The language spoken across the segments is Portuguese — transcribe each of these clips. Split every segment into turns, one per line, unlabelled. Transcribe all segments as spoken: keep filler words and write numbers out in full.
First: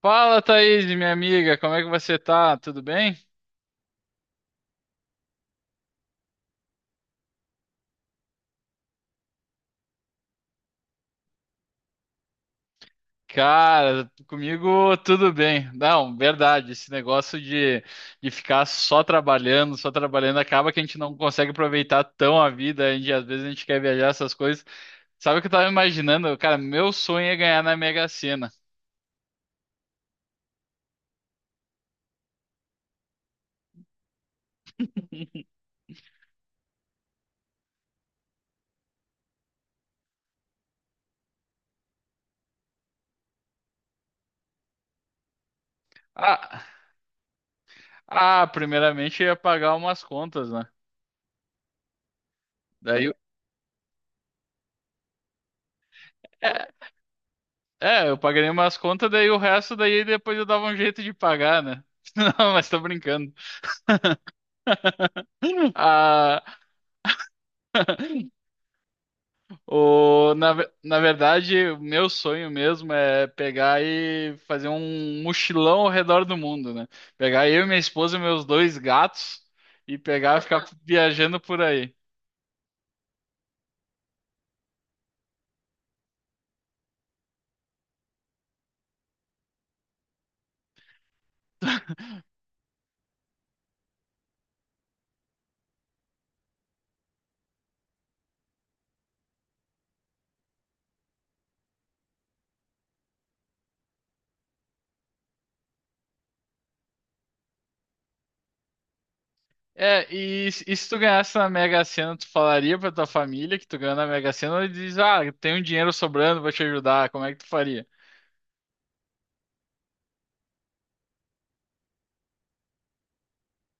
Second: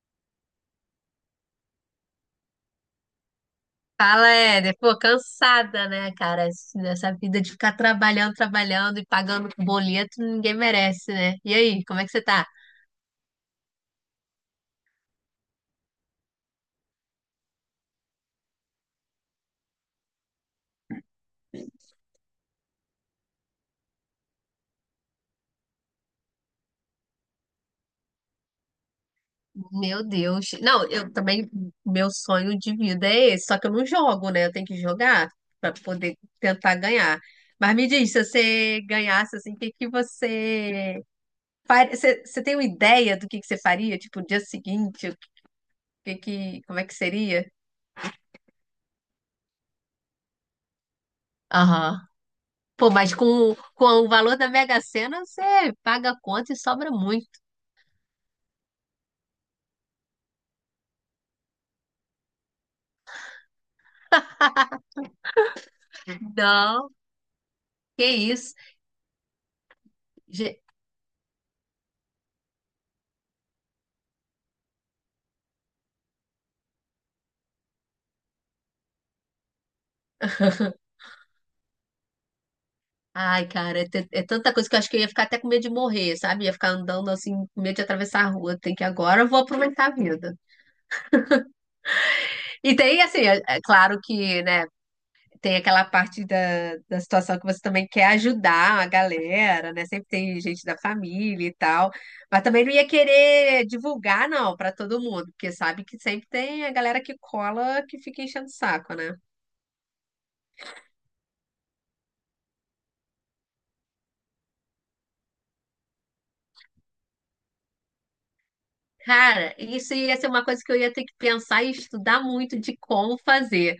Fala, Thaís, minha amiga, como é que você tá? Tudo bem?
Fala, Éder. Pô, cansada, né, cara? Assim, Dessa vida de ficar trabalhando, trabalhando e pagando boleto, ninguém merece, né? E aí, como é que você tá?
Cara, comigo tudo bem. Não, verdade, esse negócio de, de ficar só trabalhando, só trabalhando, acaba que a gente não consegue aproveitar tão a vida, a gente, às vezes a gente quer viajar essas coisas. Sabe o que eu tava imaginando? Cara, meu sonho é ganhar na Mega Sena.
Meu Deus. Não, eu também, meu sonho de vida é esse, só que eu não jogo, né? Eu tenho que jogar pra poder tentar ganhar. Mas me diz, se você ganhasse, assim, o que que você... fa- Você, você tem uma ideia do que que você faria? Tipo, o dia seguinte, o que que.
Ah,
Como é que seria?
ah, primeiramente eu ia pagar umas contas, né?
Aham. Pô,
Daí, eu-
mas com, com o valor da Mega Sena, você paga a conta e
é,
sobra muito.
é, eu pagaria umas contas, daí o resto, daí depois eu dava um jeito de pagar, né? Não, mas tô brincando.
Não, que isso.
O, na,
Ge-
ve- na verdade, o meu sonho mesmo é pegar e fazer um mochilão ao redor do mundo, né? Pegar eu, minha esposa e meus dois gatos, e pegar e ficar viajando por aí.
Ai, cara, é, t- é tanta coisa que eu acho que eu ia ficar até com medo de morrer, sabe? Ia ficar andando assim, com medo de atravessar a rua. Tem que agora, eu vou aproveitar a vida. E tem, assim, é, é claro que, né? Tem aquela parte da, da situação que você também quer ajudar a galera, né? Sempre tem gente da família e tal, mas também não ia querer divulgar, não, para todo mundo, porque sabe que sempre tem a galera que cola que fica enchendo o saco, né?
É, e se e se tu ganhasse na Mega Sena, tu falaria pra tua família que tu ganhou na Mega Sena, ou diz: ah, tem um dinheiro sobrando, vou te ajudar? Como é que tu faria?
Cara, isso ia ser uma coisa que eu ia ter que pensar e estudar muito de como fazer.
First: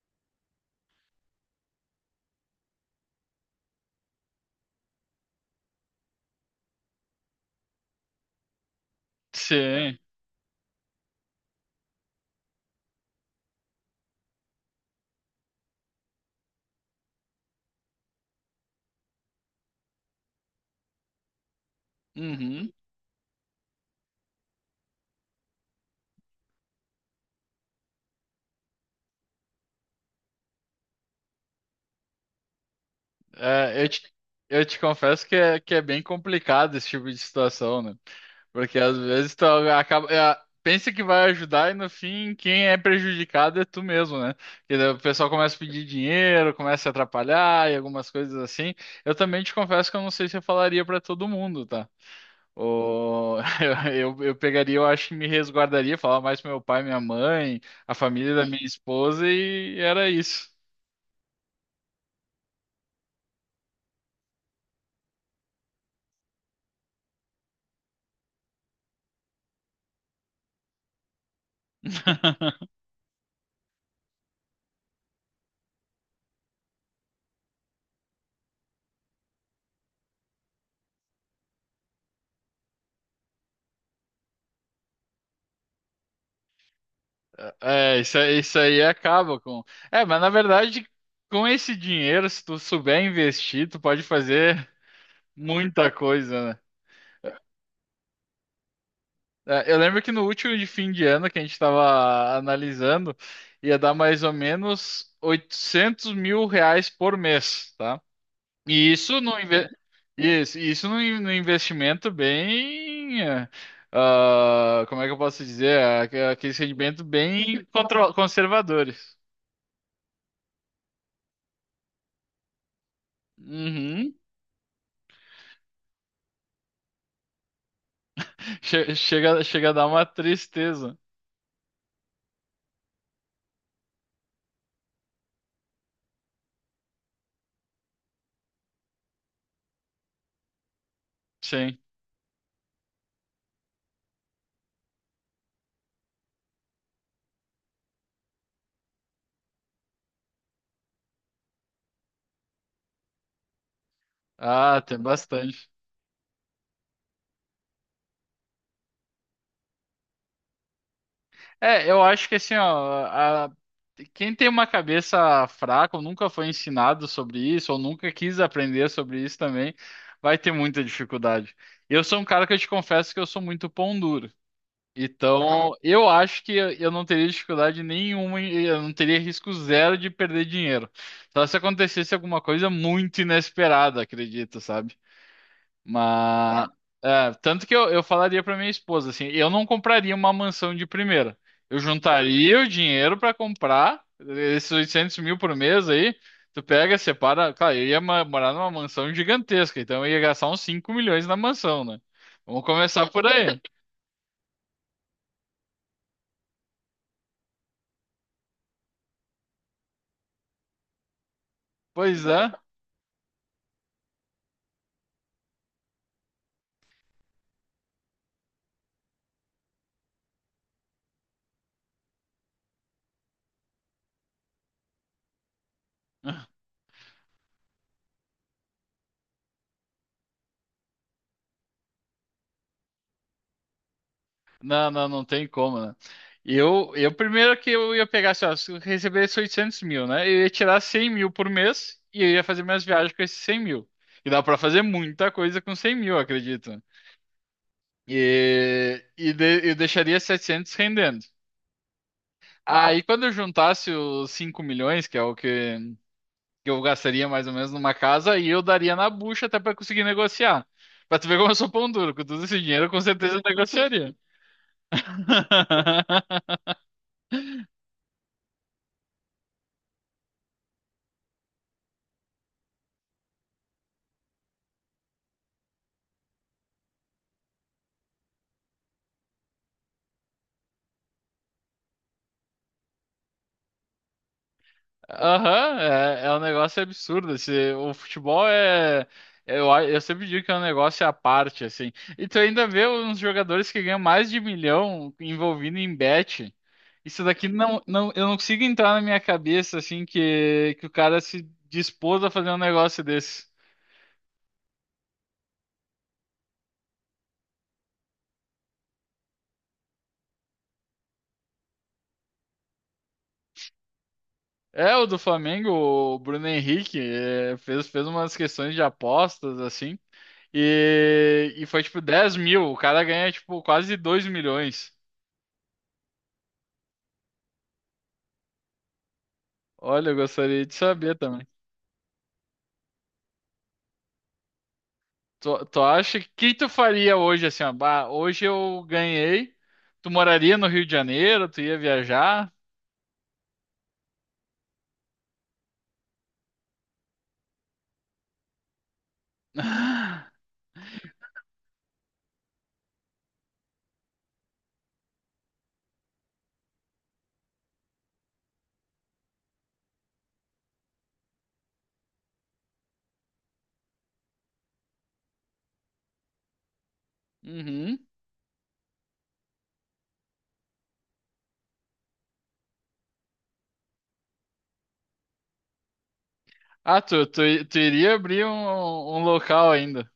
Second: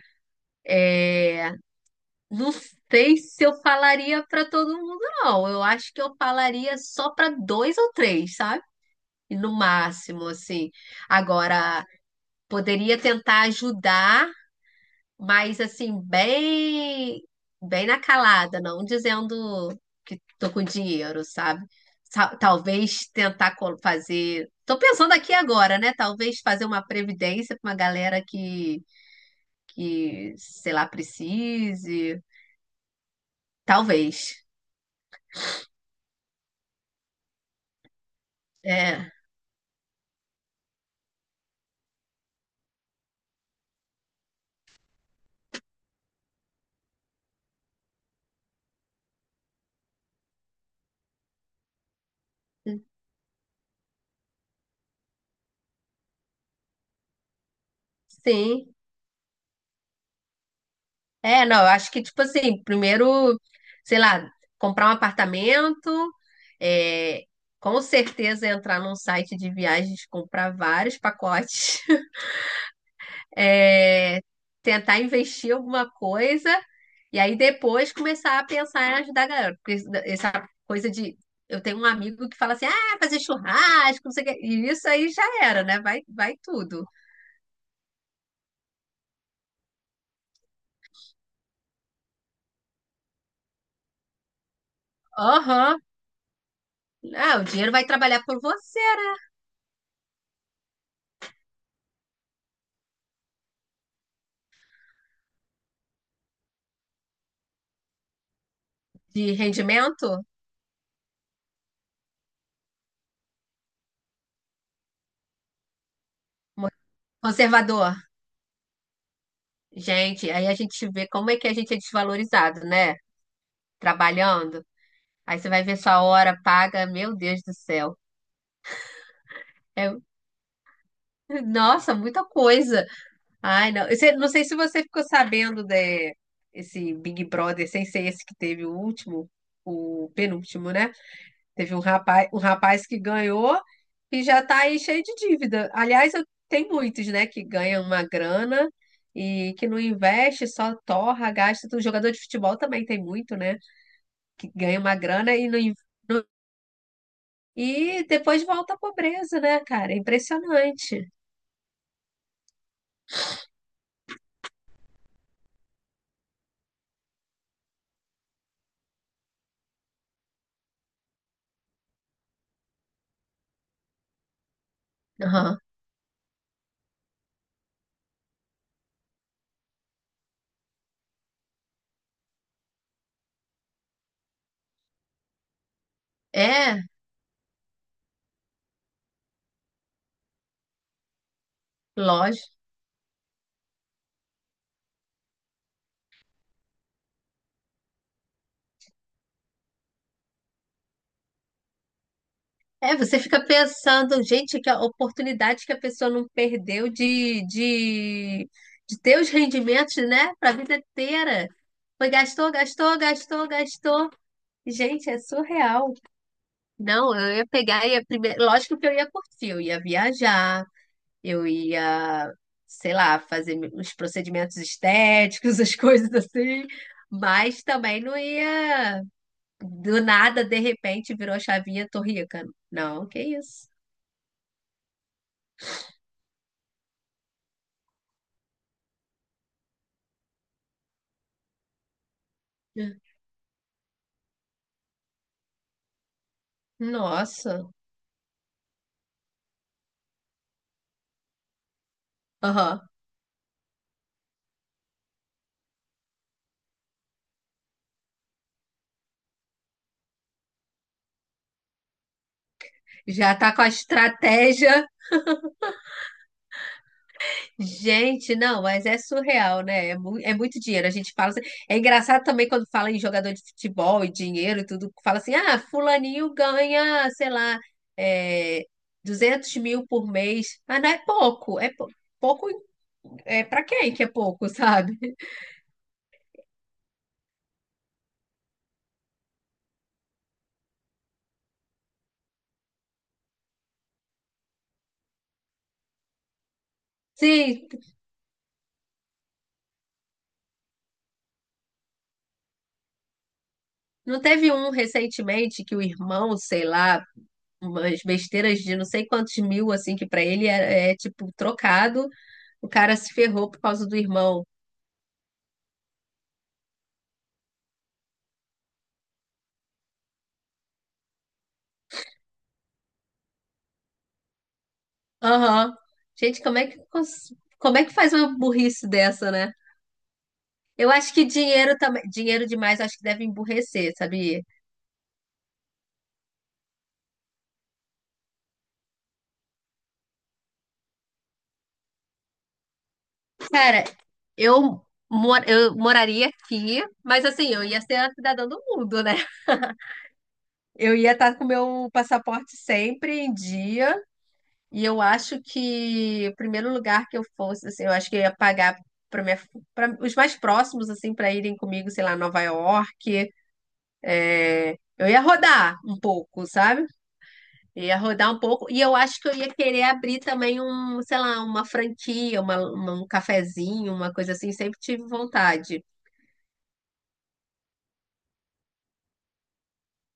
Não sei se eu falaria para todo mundo, não. Eu acho que eu falaria só para dois ou três, sabe? E No
Sim.
máximo, assim. Agora. Poderia tentar ajudar, mas assim, bem, bem na calada, não dizendo que tô com dinheiro, sabe? Sa-
Uhum.
Talvez tentar col- fazer. Tô pensando aqui agora, né? Talvez fazer uma previdência para uma galera que, que, sei lá, precise.
É, eu te,
Talvez.
eu te confesso que é, que é bem complicado esse tipo de situação, né? Porque às
É.
vezes tu acaba, é, pensa que vai ajudar e no fim quem é prejudicado é tu mesmo, né? Porque daí o pessoal começa a pedir dinheiro, começa a atrapalhar e algumas coisas assim. Eu também te confesso que eu não sei se eu falaria pra todo mundo, tá? Ou eu, eu, eu pegaria, eu acho que me resguardaria, falar mais pro meu pai, minha mãe, a família da minha
Sim.
esposa, e era isso.
É, não, eu acho que, tipo assim, primeiro, sei lá, comprar um apartamento, é, com certeza entrar num site de viagens, comprar vários pacotes, é, tentar investir alguma coisa, e aí depois começar a pensar em ajudar a galera. Porque isso- essa coisa de. Eu tenho um amigo que fala assim, ah, fazer churrasco, não sei o quê. E isso aí já era, né? Vai, vai tudo.
É, isso. Aí- isso aí acaba com. É, mas na verdade, com esse dinheiro, se tu souber investir, tu pode fazer
Aham.
muita coisa, né?
Ah, o dinheiro vai trabalhar por você, né?
É, eu lembro que no último de fim de ano que a gente estava analisando, ia dar mais ou menos oitocentos mil reais por mês, tá? E isso
De
no, inve-
rendimento.
isso, isso no, in- no investimento bem. Eh, ah, como é que eu posso dizer? Aque- Aqueles rendimentos bem
Conservador.
contro- conservadores.
Gente, aí a gente vê como é que a gente é desvalorizado, né?
Uhum.
Trabalhando. Aí você vai ver sua hora paga, meu Deus do céu.
Che- Chega, chega a dar
É,
uma tristeza.
nossa, muita coisa. Ai, não. Você- não sei se você ficou sabendo desse Big Brother, sem ser esse que teve o último, o penúltimo, né? Teve
Sim.
um rapaz, um rapaz que ganhou e já está aí cheio de dívida. Aliás, eu- tem muitos, né, que ganham uma grana e que não investe, só torra, gasta. O jogador de futebol também tem muito, né, que ganha
Ah,
uma
tem
grana e não,
bastante.
in- não- e depois volta à pobreza, né, cara? É impressionante.
É, eu acho que, assim, ó, a- quem tem uma cabeça fraca, ou nunca foi ensinado sobre isso, ou nunca quis aprender sobre isso também, vai ter muita dificuldade. Eu sou um cara que eu te confesso que eu sou muito pão duro.
Aham.
Então, eu acho que eu eu não teria dificuldade nenhuma, e eu não teria risco zero de perder dinheiro. Só se acontecesse alguma coisa muito inesperada, acredito, sabe? Mas, tá?
É,
É, tanto que eu, eu falaria para minha esposa assim: eu não compraria uma mansão de primeira. Eu
lógico.
juntaria o dinheiro para comprar esses oitocentos mil por mês aí. Tu pega, separa. Claro, eu ia ma- morar numa mansão gigantesca, então eu ia gastar uns cinco milhões na mansão, né? Vamos
É,
começar
você
por
fica
aí.
pensando, gente, que a oportunidade que a pessoa não perdeu de, de, de ter os rendimentos, né, para a vida inteira. Foi,
Pois é.
gastou, gastou, gastou, gastou. Gente, é surreal. Não, eu ia pegar, ia primeiro, lógico que eu ia curtir, eu ia viajar, eu ia, sei lá, fazer os procedimentos estéticos, as coisas assim, mas também não ia do nada, de repente, virou a chavinha, tô rica. Não, que isso.
Não, não, não tem como, né? Eu, eu primeiro que eu ia pegar, assim, ó, se eu recebesse oitocentos mil, né? Eu ia tirar cem mil por mês e eu ia fazer minhas viagens com esses cem mil. E dá pra fazer muita coisa com cem mil, eu acredito.
Nossa,
E, e de- eu deixaria setecentos rendendo.
aham.
Aí quando eu juntasse os cinco milhões, que é o que que eu gastaria mais ou menos numa casa, aí eu daria na bucha até pra conseguir negociar. Pra tu ver como eu sou pão duro, com todo esse dinheiro, eu com
Já
certeza eu
tá com a
negociaria.
estratégia. Gente, não, mas é surreal, né? É, mu- é muito dinheiro. A gente fala assim. É engraçado também quando fala em jogador de futebol e dinheiro e tudo, fala assim: ah, fulaninho ganha, sei lá, é, duzentos mil por mês. Mas não é pouco. É pou- pouco. É pra quem que é pouco, sabe?
Aham, é, é um negócio absurdo. Esse, o futebol é. é, Eu, a- eu sempre digo que é um negócio à parte, assim. E tu ainda vê uns jogadores que ganham mais de milhão envolvido em bet. Isso daqui
Sim,
não, não, eu não consigo entrar na minha cabeça, assim, que, que o cara se dispôs a fazer um negócio desse.
não teve um recentemente que o irmão, sei lá, umas besteiras de não sei quantos mil, assim, que pra ele é, é, tipo trocado. O cara se ferrou por causa do irmão.
É, o do Flamengo, o Bruno Henrique, é, fez, fez umas questões de apostas, assim. E, e foi tipo dez mil. O cara ganha, tipo, quase dois milhões.
Aham. Gente, como é que cons- como é que faz uma burrice dessa, né?
Olha, eu gostaria de
Eu acho
saber
que
também.
dinheiro também, dinheiro demais, eu acho que deve emburrecer, sabia?
Tu, tu acha que que tu faria hoje, assim, ó, bah, hoje eu ganhei. Tu moraria no Rio de Janeiro? Tu ia viajar?
Cara, eu mor- eu moraria aqui, mas assim, eu ia ser a cidadã do mundo, né? Eu ia estar com meu passaporte sempre em dia, e eu acho que o primeiro lugar que eu fosse, assim, eu acho que eu ia pagar para minha para os mais próximos assim para irem comigo, sei lá, Nova York. É, eu ia rodar um pouco, sabe? Ia
Uhum.
rodar um pouco. E eu acho que eu ia querer abrir também um, sei lá, uma franquia, uma, uma- um cafezinho, uma coisa assim. Sempre tive vontade.
Ah, tu, tu, tu iria abrir um, um local ainda.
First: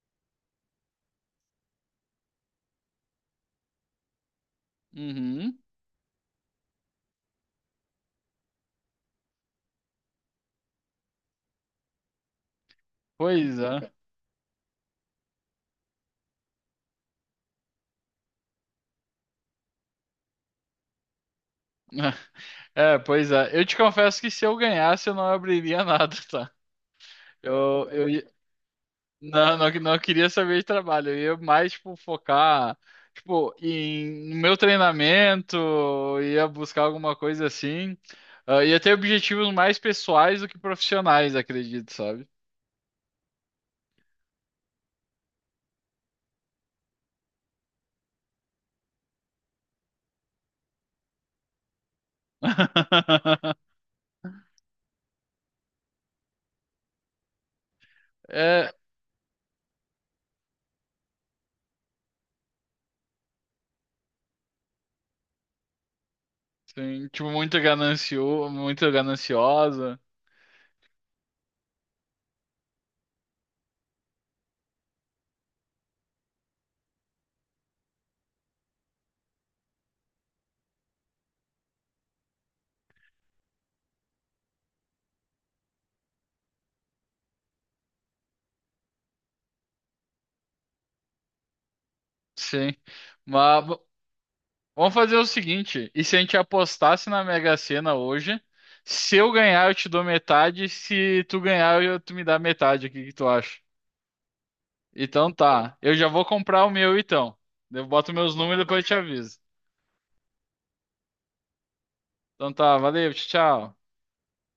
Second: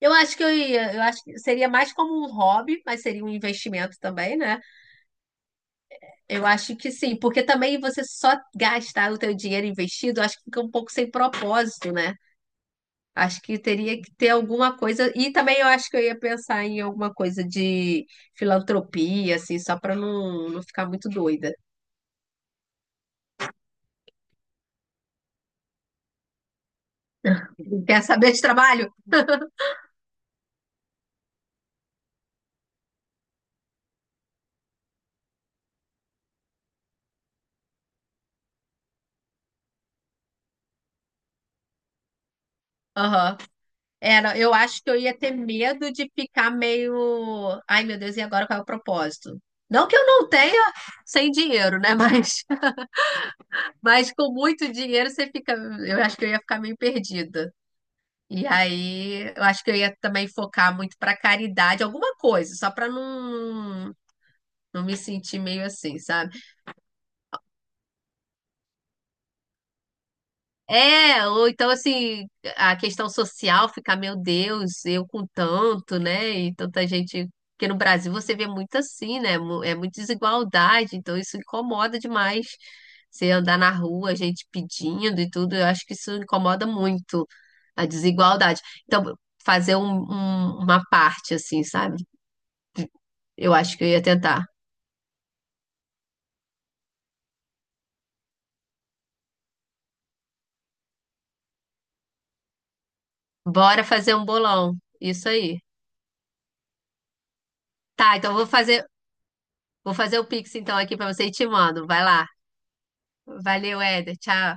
Eu acho que eu ia, eu acho que seria mais como um hobby, mas seria um investimento também, né?
Uhum.
Eu acho que sim, porque também você só gastar o teu dinheiro investido, eu acho que fica um pouco sem propósito, né? Acho
Pois
que
é.
teria que ter alguma coisa. E também eu acho que eu ia pensar em alguma coisa de filantropia, assim, só para não, não ficar muito doida.
É, pois é. Eu te confesso que, se eu ganhasse, eu não abriria nada, tá? Eu,
Quer
eu
saber de trabalho?
Não, não, não queria saber de trabalho. Eu ia mais, tipo, focar, tipo, em, no meu treinamento, ia buscar alguma coisa assim. Ah, ia ter objetivos mais pessoais do que profissionais, acredito, sabe?
Aham. Era, eu acho que eu ia ter medo de ficar meio. Ai, meu Deus, e agora qual é o propósito? Não que eu não tenha sem dinheiro, né? Mas, mas com muito dinheiro você fica. Eu acho que eu ia ficar meio perdida. E
É,
aí, eu acho que eu ia também focar muito para caridade, alguma coisa, só para não. Não me senti meio assim, sabe?
sim, tipo, muito ganancioso, muito gananciosa,
É, ou então assim, a questão social ficar, meu Deus, eu com tanto, né? E tanta gente. Porque no Brasil você vê muito assim, né? Mu- É muita desigualdade, então isso incomoda demais. Você andar na rua, gente pedindo e tudo, eu acho que isso incomoda muito a desigualdade. Então, fazer um- um- uma parte assim, sabe?
sim.
Eu
Mas
acho
v-
que eu ia tentar.
vamos fazer o seguinte: e se a gente apostasse na Mega Sena hoje, se eu ganhar, eu te dou metade, se tu ganhar, eu, tu me dá metade? O que que tu acha?
Bora fazer um bolão. Isso
Então
aí.
tá. Eu já vou comprar o meu, então. Eu boto
Tá, então
meus
eu vou
números e depois
fazer.
eu te aviso.
Vou fazer o Pix então aqui pra você e te mando. Vai lá.
Então tá, valeu, tchau.
Valeu,
Tchau.
Éder. Tchau.